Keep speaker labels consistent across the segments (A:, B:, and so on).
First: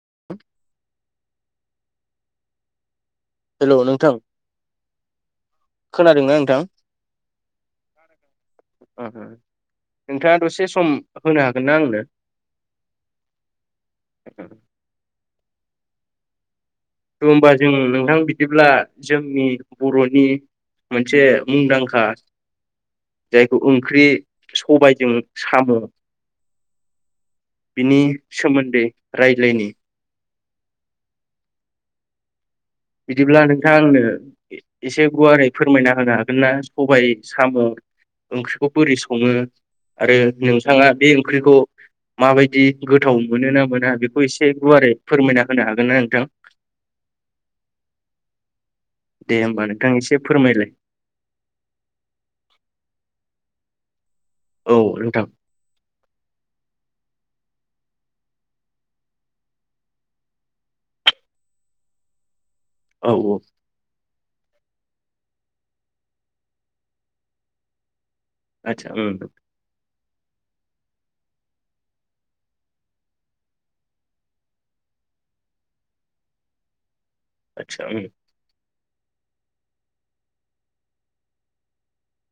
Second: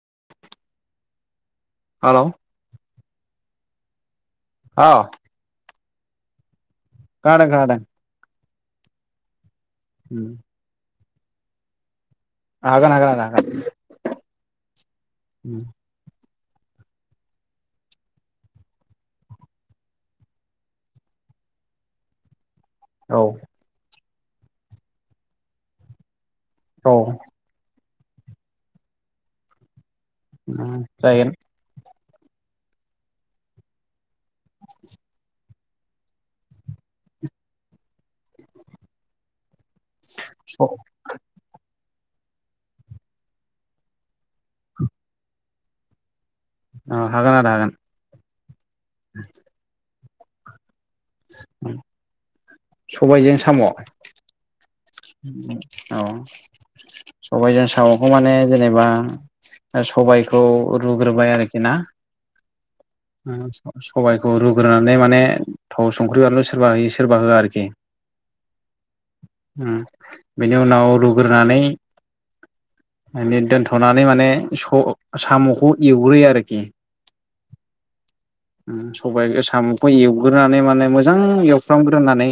A: [inaudible]
B: हालाव
A: hello नोंथां
B: अ
A: खोनादोंना नोंथां?
B: खोनादों खोनादों
A: ओ खोनादों
B: उम
A: नोंथाङा दसे सम होनो हागोन ना आंनो?
B: हागोन हागोन होनो हागोन उम
A: थु होनोमबा जों नोंथां बिदिब्ला जोंनि बर'नि मोनसे मुंदांखा
B: औ
A: जायखौ ओंख्रि सबायजों साम'
B: औ
A: बिनि सोमोन्दै रायज्लायनि ।
B: ओ जायगोन
A: बिदिब्ला नोंथाङा आंनो एसे गुवारै फोरमायना होनो हागोन ना सबाइ साम ओंख्रिखौ बोरै सङो। आरो
B: स ओ
A: नोंथाङा बे ओंख्रिखौ माबायदि गोथाव मोनो ना मोना बेखौ एसे गुवारै फोरमायना होनो हागोन ना नोंथां?
B: औ हागोन आदा हागोन।
A: दे होमबा नोंथां एसे फोरमायलाय।
B: सबायजों साम औ।
A: औ नोंथां
B: सबायजों सामखौ माने जेनेबा सबायखौ रुग्रोबाय आरोखि ना। [inaudible]
A: औ औ
B: सबायाइखौ रुग्रोनानै माने थाव संख्रि बानलु सोरबा होयो सोरबा होआ आरोखि
A: आतसा ओ।
B: उम बेनि उनाव रुग्रोनानै मे दोनथनानै माने सामखौ एवग्रोयो आरोखि।
A: आतसा उ ।
B: सबाय सामखौ एवग्रोनानै माने मोजां एवफ्रामग्रोनानै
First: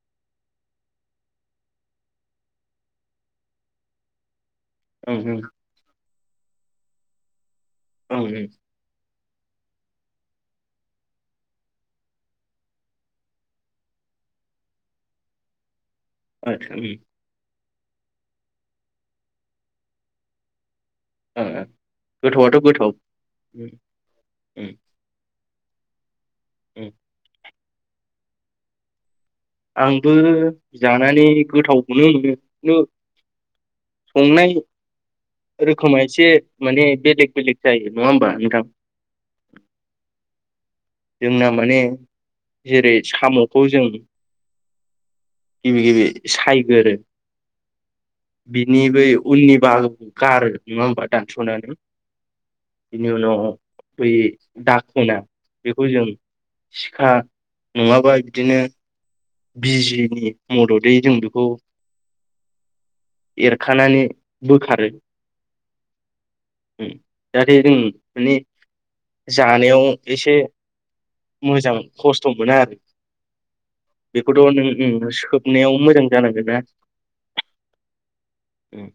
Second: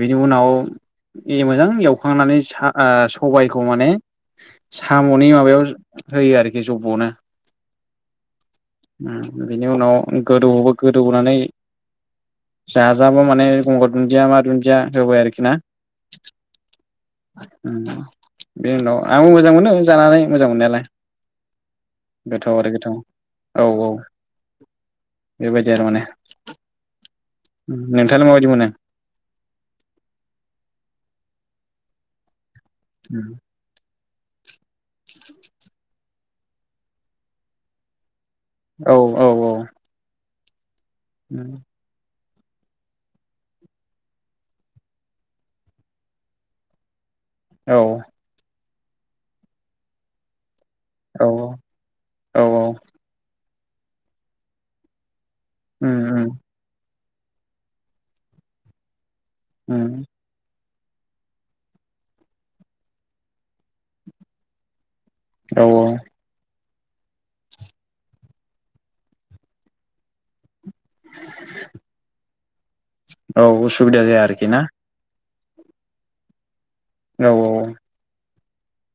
B: बिनि उनाव ए मोजां एवखांनानै सा-ओ-सबायखौ माने
A: उम
B: सामनि
A: उम
B: माबायाव होयो आरोखि जबनो
A: [inaudible]
B: बिनि उनाव गोदौबो गोदौनानै जाजाबो माने गंगार दुन्दिया मा दुन्दिया होबाय आरोखि ना।
A: आतसा उम।
B: बेनि उनाव आंबो मोजां मोनो जानानै मोजां मोननायालाय।
A: गोथौआथ गोथाव।
B: औ औ बेबायदि आरो माने
A: उम।
B: नोंथाङालाइ माबादि मोनो?
A: आंबो जानानै गोथावखौनो मोनो। खिन्थु
B: [unintelligible]
A: संनाय। रोखोमै एसे माने बेलेग बेलेग जायो नङा होमबा? नोंथां
B: औ औ औ।
A: जोंना माने जेरै सामखौ जों गिबि गिबि सायगोरो।
B: औ।
A: बिनि बै उननि बाहागोखौ गारो। नङा होमबा दानसनानै
B: औ
A: बिनि उनाव बै दाखोना बेखौ जों हा नङाबा बिदिनो बिजिनि मददै जों बेखौ एरखानानै बोखारो
B: औ ओ
A: जाहाथे जों माने जानायाव एसे मोजां खस्थ मोना आरो
B: औ उसुबिदा जाया आरोखि
A: बेखौथ
B: ना
A: [unintelligible] सोब याव मोजां जानांगोन ना
B: औ औ
A: उम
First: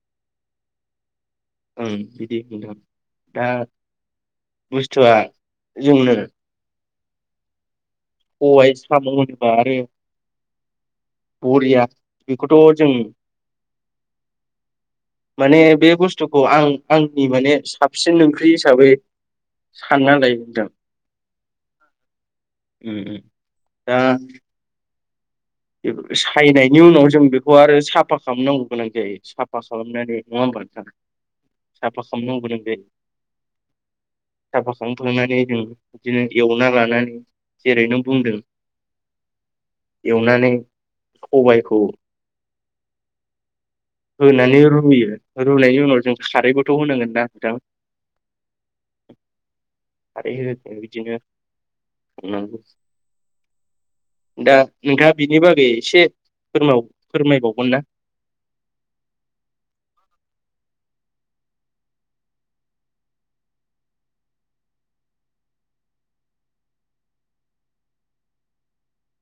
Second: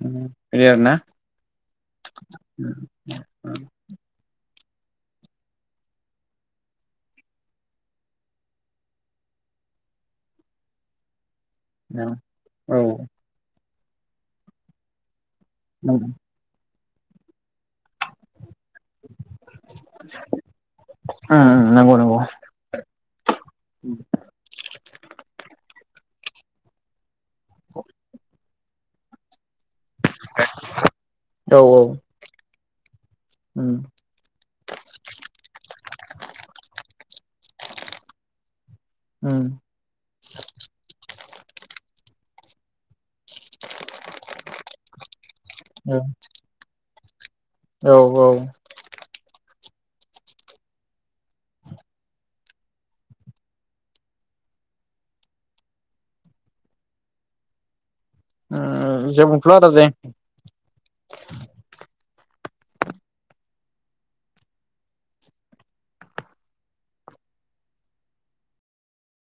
B: [unintelligible] आरोना
A: ओं बिदि नोंथां दा बुस्थुआ जोंनो साबाय साम होनोबा आरो बरिया
B: औ
A: बेखौथ जों माने बे
B: नंगौ।
A: बुस्थुखौ आं आंनि माने साबसिन ओंख्रि हिसाबै सानना लायो नोंथां।
B: उम नंगौ नंगौ
A: दा
B: [unintelligible]
A: बे सायनायनि उनाव जों बे आरो साफा खालामनांगौ गोनां जायो साफा खालामनानै नङा होनबा नोंथां
B: औ
A: साफा खालामनांगौ गोनां जायो
B: उम
A: साफा खालामखांनानै जों बिदिनो एवना लानानै जेरै‌ नों बुंदों।
B: उम
A: नानै खबायाइखौ होननानै रुयो रुनायनि उनाव जों खारैब खौ होनांगोन दा
B: औ औ
A: खारै होदों बिदिनो, [unintelligible] दा नोंथाङा बिनि बागै एसे फोरमायबावगोन ना?
B: ओ [unintelligible] जै